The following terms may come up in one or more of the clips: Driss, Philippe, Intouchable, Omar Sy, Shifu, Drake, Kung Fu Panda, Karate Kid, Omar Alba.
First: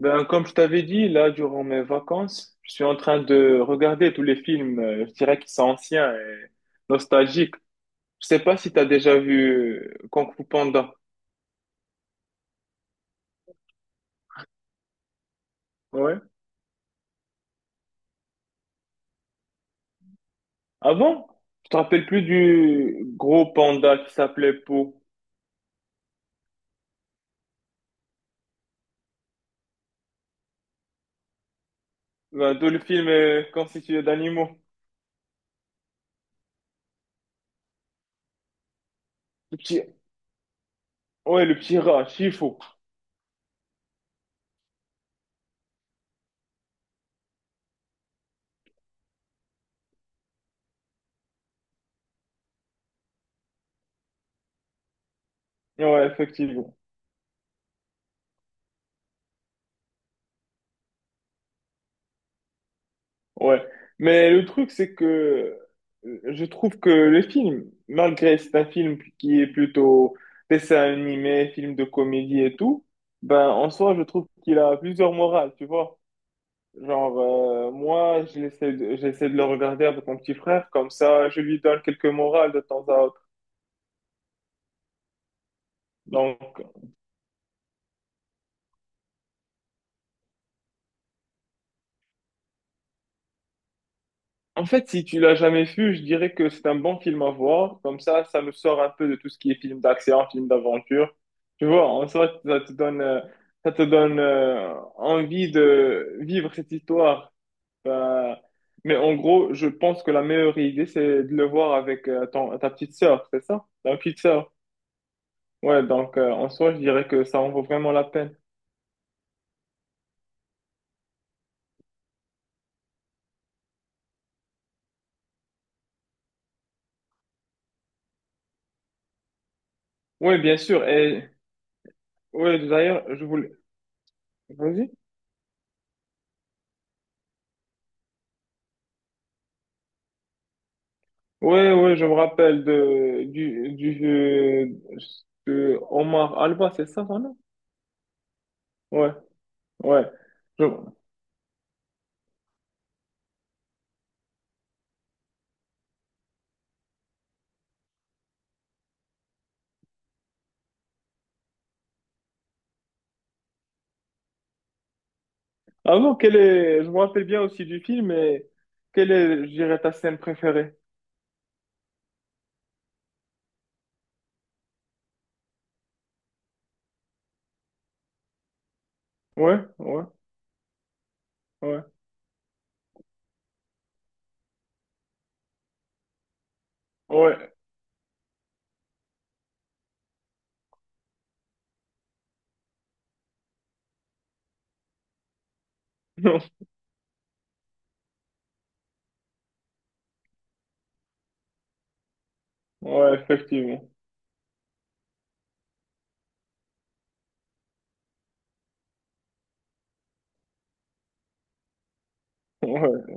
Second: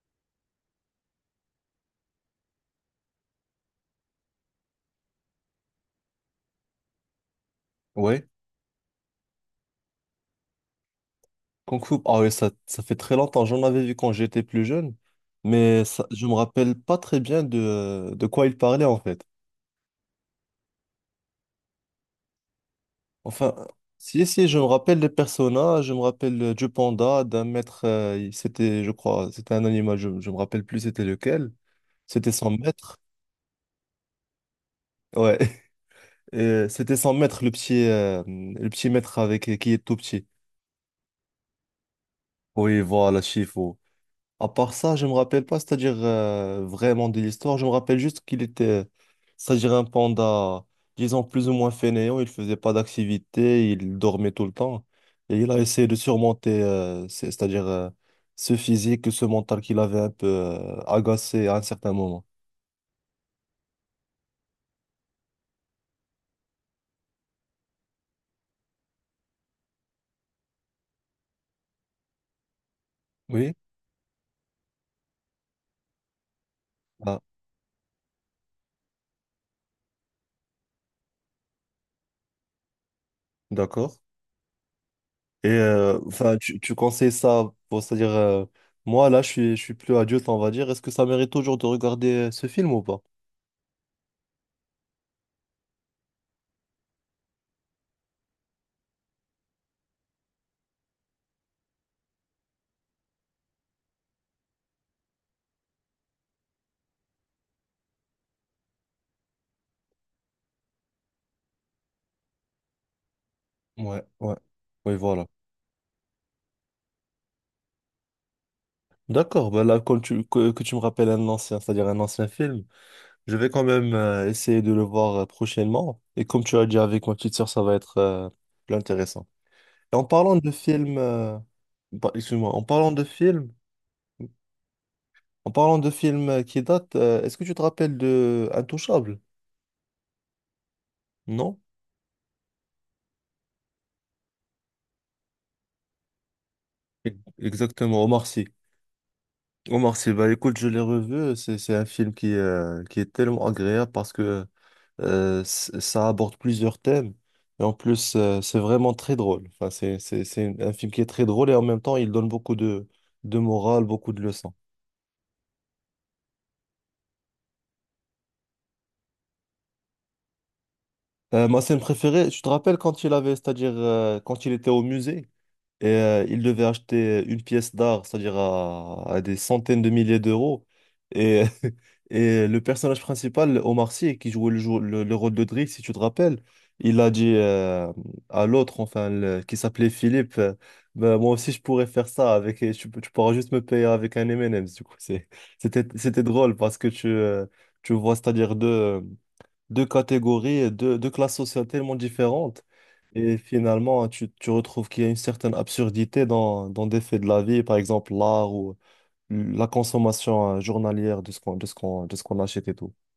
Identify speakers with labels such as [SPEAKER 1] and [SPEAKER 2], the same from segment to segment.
[SPEAKER 1] Ben, comme je t'avais dit, là, durant mes vacances, je suis en train de regarder tous les films, je dirais qu'ils sont anciens et nostalgiques.
[SPEAKER 2] Ouais,
[SPEAKER 1] Je sais pas si tu as déjà vu Kung Fu Panda.
[SPEAKER 2] Kung Fu. Ah ouais, ça fait très longtemps. J'en avais vu quand j'étais plus jeune, mais ça,
[SPEAKER 1] Ouais.
[SPEAKER 2] je me rappelle pas très bien de quoi il parlait en fait.
[SPEAKER 1] Avant, je te rappelle plus du gros
[SPEAKER 2] Enfin,
[SPEAKER 1] panda qui
[SPEAKER 2] si,
[SPEAKER 1] s'appelait
[SPEAKER 2] je me rappelle
[SPEAKER 1] Po.
[SPEAKER 2] des personnages, je me rappelle du panda, d'un maître, c'était, je crois, c'était un animal, je me rappelle plus c'était lequel. C'était son
[SPEAKER 1] Ben, tout le
[SPEAKER 2] maître.
[SPEAKER 1] film est constitué d'animaux.
[SPEAKER 2] Ouais, Et, c'était son maître, le petit maître
[SPEAKER 1] Le
[SPEAKER 2] avec qui
[SPEAKER 1] petit,
[SPEAKER 2] est tout petit.
[SPEAKER 1] ouais, le petit rat, Shifu.
[SPEAKER 2] Oui, voilà, Shifu. À part ça, je me rappelle pas, c'est-à-dire vraiment de l'histoire. Je me rappelle juste qu'il était, c'est-à-dire un panda, disons plus ou moins fainéant. Il faisait pas d'activité, il dormait tout le temps. Et il a essayé de
[SPEAKER 1] Ouais,
[SPEAKER 2] surmonter,
[SPEAKER 1] effectivement.
[SPEAKER 2] c'est-à-dire ce physique, ce mental qu'il avait un peu agacé à un certain moment.
[SPEAKER 1] Ouais, mais le truc, c'est que je trouve que le film, malgré c'est un film qui est plutôt dessin animé, film de comédie et tout, ben
[SPEAKER 2] Oui,
[SPEAKER 1] en soi, je trouve qu'il a plusieurs morales, tu vois. Genre,
[SPEAKER 2] ah,
[SPEAKER 1] moi, j'essaie de le regarder avec mon petit frère, comme ça, je lui donne quelques morales de temps à autre.
[SPEAKER 2] d'accord. Et enfin,
[SPEAKER 1] Donc,
[SPEAKER 2] tu conseilles ça pour, c'est-à-dire moi là, je suis plus adulte, on va dire. Est-ce que ça mérite toujours de regarder ce film ou pas?
[SPEAKER 1] en fait, si tu l'as jamais vu, je dirais que c'est un bon film à voir. Comme ça nous sort un peu de tout ce qui est film d'action, film d'aventure. Tu vois, en soi, ça te donne envie de vivre cette histoire. Ben, mais en gros, je pense que la meilleure idée, c'est de le voir avec ta petite sœur, c'est ça? Ta
[SPEAKER 2] Ouais,
[SPEAKER 1] petite
[SPEAKER 2] ouais.
[SPEAKER 1] sœur.
[SPEAKER 2] Oui, voilà.
[SPEAKER 1] Ouais, donc en soi, je dirais que ça en vaut vraiment la peine.
[SPEAKER 2] D'accord, ben là, que tu me rappelles un ancien, c'est-à-dire un ancien film, je vais quand même essayer de le voir prochainement. Et comme tu as dit avec ma petite sœur, ça va être plus intéressant. Et en parlant
[SPEAKER 1] Oui,
[SPEAKER 2] de
[SPEAKER 1] bien sûr.
[SPEAKER 2] films,
[SPEAKER 1] Et
[SPEAKER 2] bah, excuse-moi, en
[SPEAKER 1] ouais,
[SPEAKER 2] parlant de
[SPEAKER 1] d'ailleurs, je
[SPEAKER 2] films,
[SPEAKER 1] voulais. Vas-y.
[SPEAKER 2] en parlant de films qui datent, est-ce que tu te rappelles de Intouchable? Non?
[SPEAKER 1] Ouais, ouais, je me rappelle de du de Omar Alba, c'est ça,
[SPEAKER 2] E-
[SPEAKER 1] son nom?
[SPEAKER 2] Exactement, Omar Sy.
[SPEAKER 1] Ouais,
[SPEAKER 2] Omar
[SPEAKER 1] ouais.
[SPEAKER 2] Sy, bah écoute,
[SPEAKER 1] Je...
[SPEAKER 2] je l'ai revu, c'est un film qui est tellement agréable parce que ça aborde plusieurs thèmes. Et en plus, c'est vraiment très drôle. Enfin, c'est un film qui est très drôle et en même temps, il donne beaucoup de morale, beaucoup de leçons.
[SPEAKER 1] Ah non, quel est... je me rappelle bien aussi du film, mais quelle est, je dirais, ta scène préférée?
[SPEAKER 2] Ma scène préférée, tu te rappelles quand il avait, c'est-à-dire quand il était au musée? Et il devait acheter une pièce d'art, c'est-à-dire à des
[SPEAKER 1] Ouais,
[SPEAKER 2] centaines de
[SPEAKER 1] ouais,
[SPEAKER 2] milliers d'euros. Et
[SPEAKER 1] ouais.
[SPEAKER 2] et le personnage principal, Omar Sy, qui jouait le rôle de Drake, si tu te rappelles, il a dit
[SPEAKER 1] Ouais.
[SPEAKER 2] à l'autre, enfin, qui s'appelait Philippe, Ben, moi aussi je pourrais faire ça, avec, tu pourras juste me payer avec un M&M's. Du coup, c'était, c'était
[SPEAKER 1] Non.
[SPEAKER 2] drôle parce que tu vois, c'est-à-dire deux catégories, deux classes sociales tellement différentes.
[SPEAKER 1] Ouais,
[SPEAKER 2] Et
[SPEAKER 1] effectivement.
[SPEAKER 2] finalement, tu retrouves qu'il y a une certaine absurdité dans, dans des faits de la vie, par exemple l'art ou la consommation journalière de de ce qu'on achète et tout.
[SPEAKER 1] Ouais,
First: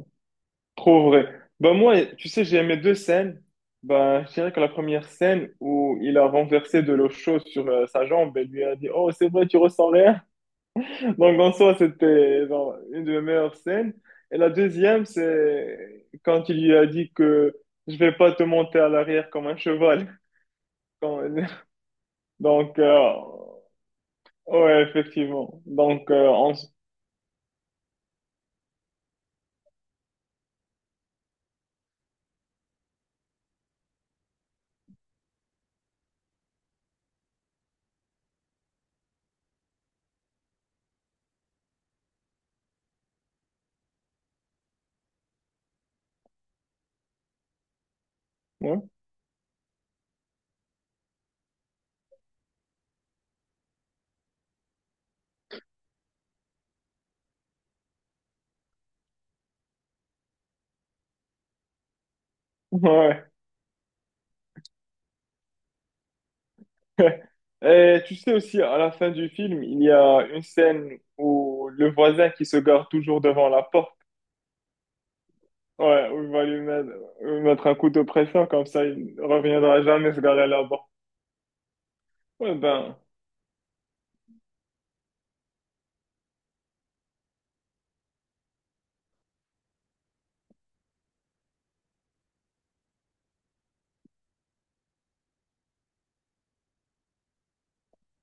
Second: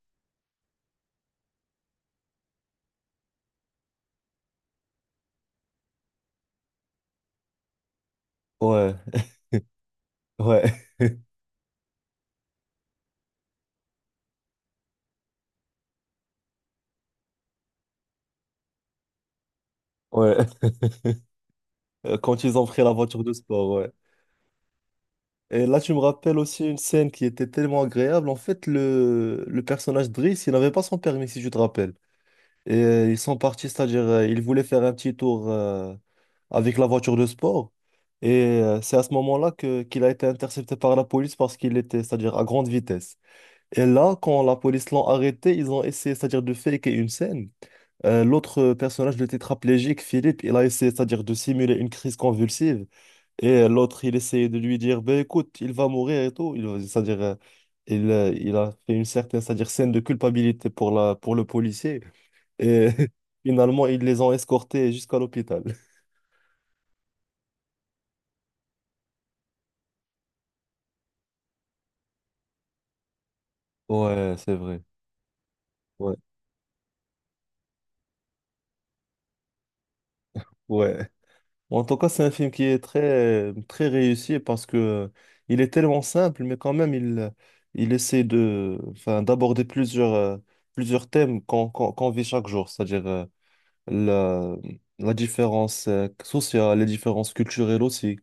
[SPEAKER 1] trop vrai. Bah moi, tu sais, j'ai aimé deux scènes. Bah, je dirais que la première scène où il a renversé de l'eau chaude sur sa jambe et lui a dit, «
[SPEAKER 2] Ouais,
[SPEAKER 1] Oh, c'est vrai, tu ressens rien. »
[SPEAKER 2] ouais,
[SPEAKER 1] Donc en soi, c'était genre, une de mes meilleures scènes. Et la deuxième, c'est quand il lui a dit que je vais pas te monter à l'arrière comme un cheval.
[SPEAKER 2] ouais.
[SPEAKER 1] Quand-
[SPEAKER 2] Quand ils ont
[SPEAKER 1] donc,
[SPEAKER 2] pris la voiture de sport, ouais.
[SPEAKER 1] ouais, effectivement.
[SPEAKER 2] Et là, tu me
[SPEAKER 1] Donc,
[SPEAKER 2] rappelles
[SPEAKER 1] en...
[SPEAKER 2] aussi une scène qui était tellement agréable. En fait, le personnage de Driss, il n'avait pas son permis, si je te rappelle. Et ils sont partis, c'est-à-dire ils voulaient faire un petit tour avec la voiture de sport. Et c'est à ce moment-là que qu'il a été intercepté par la police parce qu'il était, c'est-à-dire à grande vitesse. Et là, quand la police l'ont arrêté, ils ont essayé, c'est-à-dire de faker une scène. L'autre
[SPEAKER 1] ouais.
[SPEAKER 2] personnage, le tétraplégique, Philippe, il a essayé, c'est-à-dire de simuler une crise convulsive. Et l'autre, il essayait de lui dire, ben écoute, il va mourir et tout. Il a fait une certaine, c'est-à-dire scène de culpabilité pour pour le policier. Et
[SPEAKER 1] Ouais.
[SPEAKER 2] finalement, ils les ont escortés jusqu'à l'hôpital.
[SPEAKER 1] Et tu sais aussi, à la fin du film, il y a une scène où le voisin qui se gare toujours devant la porte,
[SPEAKER 2] Ouais, c'est vrai.
[SPEAKER 1] ouais,
[SPEAKER 2] Ouais,
[SPEAKER 1] où il va lui mettre un coup de pression, comme ça il ne reviendra jamais se garer là-bas.
[SPEAKER 2] ouais. En tout cas, c'est un film
[SPEAKER 1] Ouais,
[SPEAKER 2] qui est
[SPEAKER 1] ben,
[SPEAKER 2] très, très réussi parce que il est tellement simple, mais quand même, il essaie de, enfin, d'aborder plusieurs, plusieurs thèmes qu'on vit chaque jour, c'est-à-dire la, la différence sociale, les différences culturelles aussi,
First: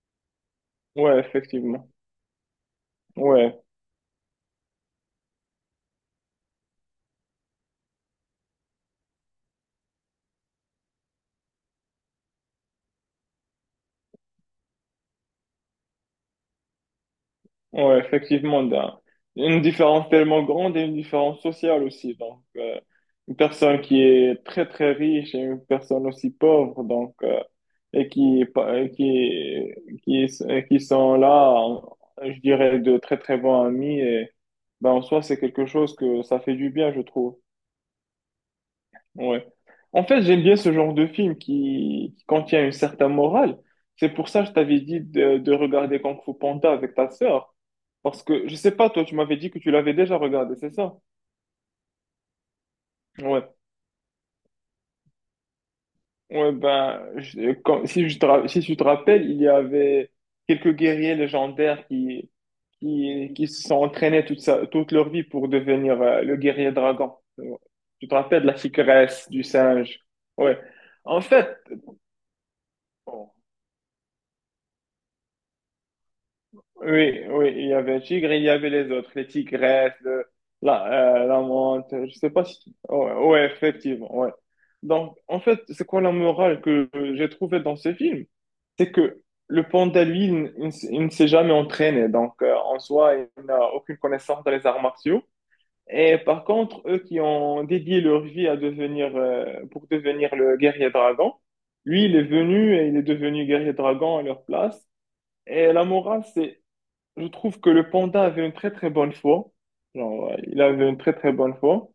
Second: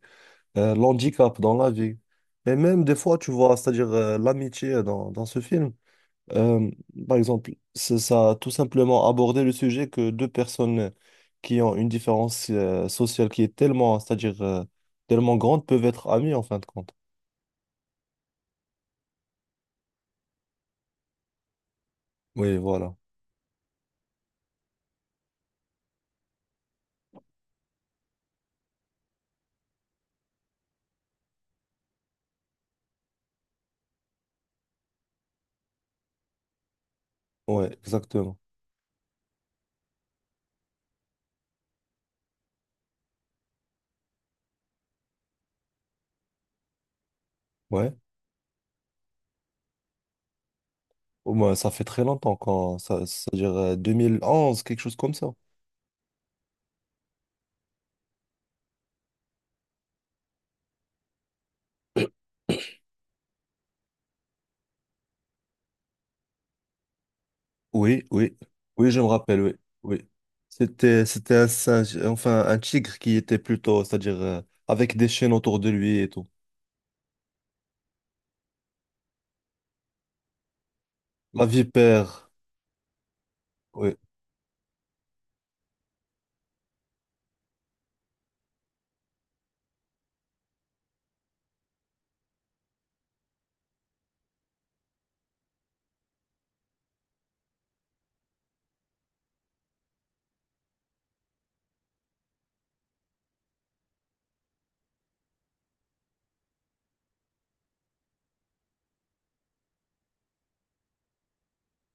[SPEAKER 1] ouais,
[SPEAKER 2] l'handicap dans la
[SPEAKER 1] effectivement.
[SPEAKER 2] vie. Et même des fois, tu vois,
[SPEAKER 1] Ouais.
[SPEAKER 2] c'est-à-dire l'amitié dans, dans ce film. Euh, par exemple, ça tout simplement aborder le sujet que deux personnes qui ont une différence sociale qui est tellement, c'est-à-dire tellement grande, peuvent être amies en fin de compte.
[SPEAKER 1] Ouais, effectivement, une différence tellement grande et une différence sociale aussi. Donc,
[SPEAKER 2] Oui, voilà.
[SPEAKER 1] une personne qui est très, très riche et une personne aussi pauvre, donc, et qui, pa- qui, qui sont là, je dirais, de très, très bons amis. Et ben, en soi, c'est quelque chose que ça fait du bien, je trouve.
[SPEAKER 2] Ouais, exactement.
[SPEAKER 1] Ouais. En fait, j'aime bien ce genre de film qui contient une certaine morale. C'est pour ça que je t'avais dit de regarder Kung Fu Panda avec ta sœur.
[SPEAKER 2] Ouais.
[SPEAKER 1] Parce que, je sais pas, toi, tu m'avais dit que tu l'avais déjà regardé, c'est ça?
[SPEAKER 2] Au moins, ça fait très longtemps quand, ça,
[SPEAKER 1] Ouais.
[SPEAKER 2] c'est-à-dire 2011, quelque chose comme ça.
[SPEAKER 1] Ouais, ben, si si tu te rappelles, il y avait quelques guerriers légendaires qui se sont entraînés toute leur vie pour devenir le guerrier dragon. Ouais.
[SPEAKER 2] Oui,
[SPEAKER 1] Tu te
[SPEAKER 2] oui.
[SPEAKER 1] rappelles de la
[SPEAKER 2] Oui, je me
[SPEAKER 1] tigresse,
[SPEAKER 2] rappelle,
[SPEAKER 1] du
[SPEAKER 2] oui.
[SPEAKER 1] singe.
[SPEAKER 2] Oui.
[SPEAKER 1] Ouais. En
[SPEAKER 2] C'était un
[SPEAKER 1] fait,
[SPEAKER 2] singe, enfin, un tigre qui était plutôt, c'est-à-dire avec des chaînes autour de lui et tout.
[SPEAKER 1] oui, oui, il y avait un tigre, il y avait les autres, les tigresses, la, la
[SPEAKER 2] La
[SPEAKER 1] menthe, je sais
[SPEAKER 2] vipère.
[SPEAKER 1] pas si... Ouais, ouais,
[SPEAKER 2] Oui,
[SPEAKER 1] effectivement, ouais. Donc, en fait, c'est quoi la morale que j'ai trouvée dans ce film? C'est que le panda, lui, il ne s'est jamais entraîné, donc en soi, il n'a aucune connaissance dans les arts martiaux. Et par contre, eux qui ont dédié leur vie à pour devenir le guerrier dragon, lui, il est venu et il est devenu guerrier dragon à leur place. Et la morale, c'est je trouve que le panda avait une très très bonne foi. Genre, il avait une très très bonne foi.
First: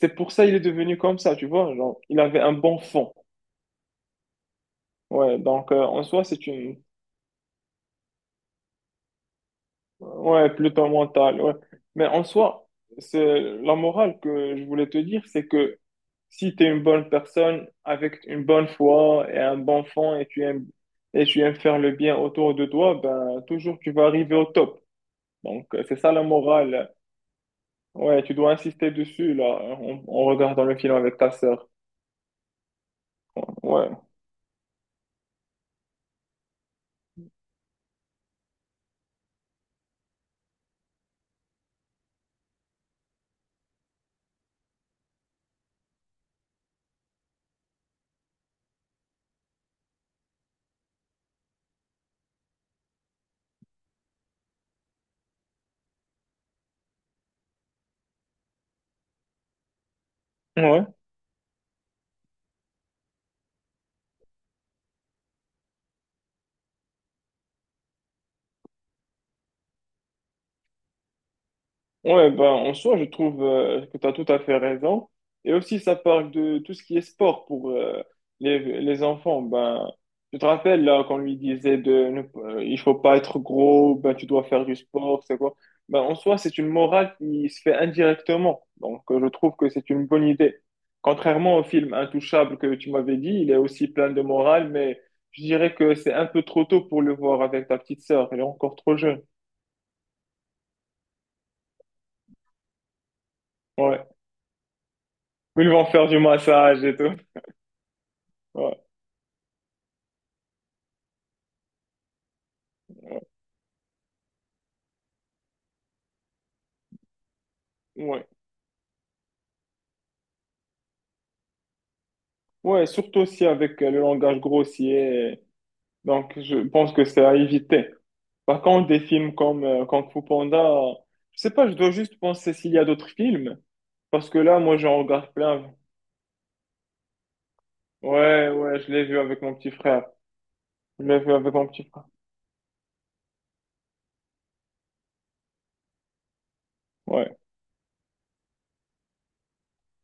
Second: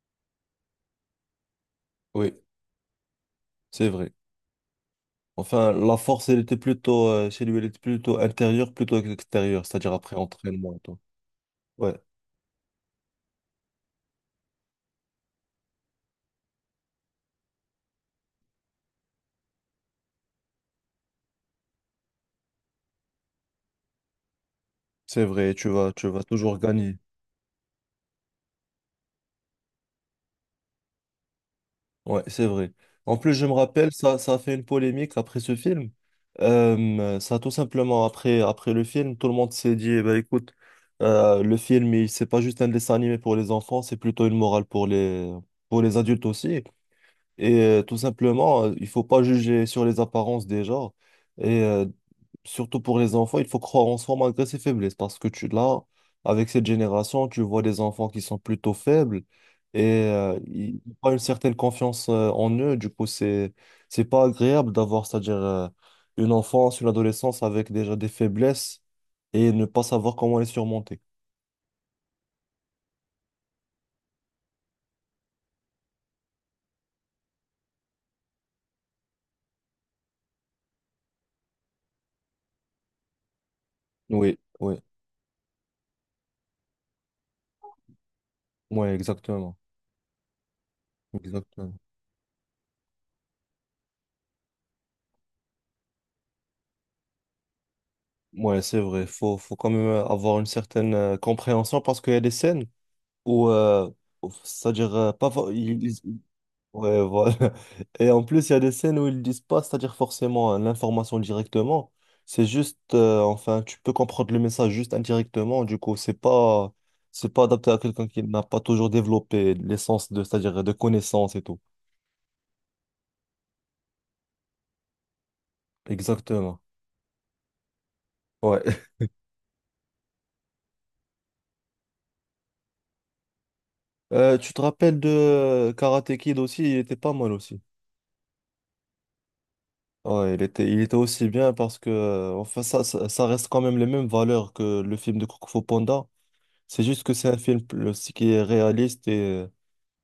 [SPEAKER 1] C'est pour ça il est devenu comme ça, tu vois. Genre, il
[SPEAKER 2] oui,
[SPEAKER 1] avait un bon fond.
[SPEAKER 2] c'est vrai.
[SPEAKER 1] Ouais, donc
[SPEAKER 2] Enfin, la
[SPEAKER 1] en soi,
[SPEAKER 2] force, elle
[SPEAKER 1] c'est
[SPEAKER 2] était
[SPEAKER 1] une.
[SPEAKER 2] plutôt, chez lui, elle était plutôt intérieure, plutôt extérieure, c'est-à-dire après
[SPEAKER 1] Ouais,
[SPEAKER 2] entraînement et
[SPEAKER 1] plutôt
[SPEAKER 2] tout.
[SPEAKER 1] mental. Ouais.
[SPEAKER 2] Ouais,
[SPEAKER 1] Mais en soi, c'est la morale que je voulais te dire, c'est que si tu es une bonne personne avec une bonne foi et un bon fond et tu aimes faire le bien autour de toi, ben toujours tu vas arriver au top.
[SPEAKER 2] c'est vrai,
[SPEAKER 1] Donc, c'est
[SPEAKER 2] tu
[SPEAKER 1] ça
[SPEAKER 2] vas
[SPEAKER 1] la
[SPEAKER 2] toujours
[SPEAKER 1] morale.
[SPEAKER 2] gagner.
[SPEAKER 1] Ouais, tu dois insister dessus, là, en regardant le film avec ta sœur.
[SPEAKER 2] Ouais, c'est vrai. En plus, je me
[SPEAKER 1] Ouais,
[SPEAKER 2] rappelle, ça a fait une polémique après ce film. Ça, tout simplement, après le film, tout le monde s'est dit, eh ben, écoute, le film, c'est pas juste un dessin animé pour les enfants, c'est plutôt une morale pour les adultes aussi. Et tout simplement, il faut pas juger sur les apparences des gens. Et surtout pour les enfants, il faut croire en soi malgré ses faiblesses. Parce que là, avec cette génération, tu vois des enfants qui sont plutôt faibles et ils
[SPEAKER 1] ouais.
[SPEAKER 2] n'ont pas une certaine confiance en eux. Du coup, c'est pas agréable d'avoir, c'est-à-dire, une enfance, une adolescence avec déjà des faiblesses et ne pas savoir comment les surmonter.
[SPEAKER 1] Ouais, ben, en soi, je trouve que tu as tout à fait raison. Et aussi, ça parle de tout ce qui est sport pour les enfants. Ben, tu te rappelles là qu'on lui disait de ne, il faut pas être gros, ben, tu
[SPEAKER 2] Oui,
[SPEAKER 1] dois faire du
[SPEAKER 2] oui,
[SPEAKER 1] sport, c'est quoi? Ben, en soi, c'est une morale qui se fait indirectement.
[SPEAKER 2] ouais,
[SPEAKER 1] Donc, je trouve
[SPEAKER 2] exactement.
[SPEAKER 1] que c'est une bonne idée. Contrairement au
[SPEAKER 2] Exactement.
[SPEAKER 1] film Intouchable que tu m'avais dit, il est aussi plein de morale, mais je dirais que c'est un peu trop tôt pour le voir avec ta petite sœur. Elle est
[SPEAKER 2] Ouais,
[SPEAKER 1] encore
[SPEAKER 2] c'est
[SPEAKER 1] trop
[SPEAKER 2] vrai.
[SPEAKER 1] jeune.
[SPEAKER 2] Faut quand même avoir une certaine compréhension parce qu'il y a des scènes où,
[SPEAKER 1] Ouais.
[SPEAKER 2] c'est-à-dire, pas, fa-
[SPEAKER 1] Ils vont
[SPEAKER 2] ils,
[SPEAKER 1] faire du massage et
[SPEAKER 2] Ouais,
[SPEAKER 1] tout.
[SPEAKER 2] voilà. Et en plus, il y a des
[SPEAKER 1] Ouais,
[SPEAKER 2] scènes où ils disent pas, c'est-à-dire forcément hein, l'information directement. C'est juste, enfin, tu peux comprendre le message juste indirectement. Du coup, c'est pas adapté à quelqu'un qui
[SPEAKER 1] ouais,
[SPEAKER 2] n'a pas toujours développé l'essence de, c'est-à-dire de connaissances et tout.
[SPEAKER 1] ouais, surtout aussi avec le langage grossier. Donc, je
[SPEAKER 2] Exactement.
[SPEAKER 1] pense que c'est à éviter. Par
[SPEAKER 2] Ouais.
[SPEAKER 1] contre, des films comme Kung Fu Panda, je sais pas, je dois juste penser s'il y a d'autres films. Parce que
[SPEAKER 2] Tu
[SPEAKER 1] là,
[SPEAKER 2] te
[SPEAKER 1] moi,
[SPEAKER 2] rappelles
[SPEAKER 1] j'en
[SPEAKER 2] de
[SPEAKER 1] regarde plein.
[SPEAKER 2] Karate Kid aussi, il était pas mal aussi.
[SPEAKER 1] Ouais, ouais, je l'ai vu avec mon petit frère.
[SPEAKER 2] Ouais, il était
[SPEAKER 1] Je l'ai
[SPEAKER 2] aussi
[SPEAKER 1] vu avec
[SPEAKER 2] bien
[SPEAKER 1] mon
[SPEAKER 2] parce
[SPEAKER 1] petit
[SPEAKER 2] que,
[SPEAKER 1] frère.
[SPEAKER 2] enfin, ça reste quand même les mêmes valeurs que le film de Kung Fu Panda. C'est juste que c'est
[SPEAKER 1] Ouais,
[SPEAKER 2] un qui est réaliste et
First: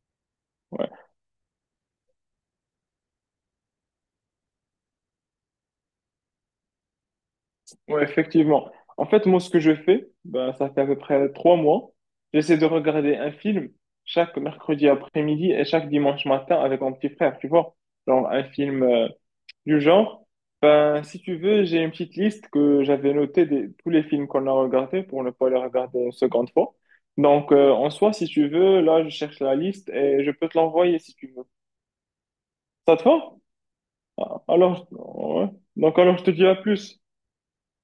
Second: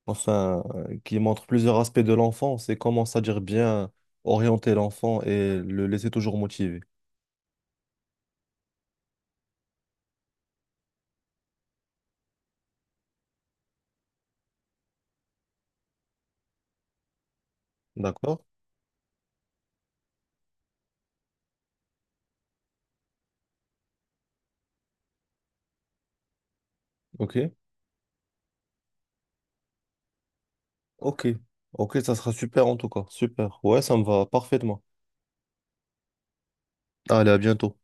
[SPEAKER 2] enfin,
[SPEAKER 1] ouais,
[SPEAKER 2] qui montre plusieurs aspects de l'enfant, c'est comment, c'est-à-dire bien orienter l'enfant et le laisser toujours motivé.
[SPEAKER 1] ouais, effectivement. En fait, moi, ce que je fais, ben, ça fait à peu près 3 mois. J'essaie de regarder un film chaque mercredi après-midi et chaque dimanche matin avec mon petit frère, tu vois. Genre, un
[SPEAKER 2] D'accord?
[SPEAKER 1] film. Du genre, ben, si tu veux, j'ai une petite liste que j'avais notée de tous les films qu'on a regardés pour ne pas les regarder une seconde fois.
[SPEAKER 2] Ok?
[SPEAKER 1] Donc, en soi, si tu veux, là, je cherche la liste et je peux te l'envoyer si
[SPEAKER 2] Ok.
[SPEAKER 1] tu veux.
[SPEAKER 2] Ok, ça sera super en tout
[SPEAKER 1] Ça te
[SPEAKER 2] cas.
[SPEAKER 1] va?
[SPEAKER 2] Super. Ouais, ça me va
[SPEAKER 1] Ah,
[SPEAKER 2] parfaitement.
[SPEAKER 1] alors, ouais. Donc, alors, je te dis à plus.
[SPEAKER 2] Allez, à bientôt.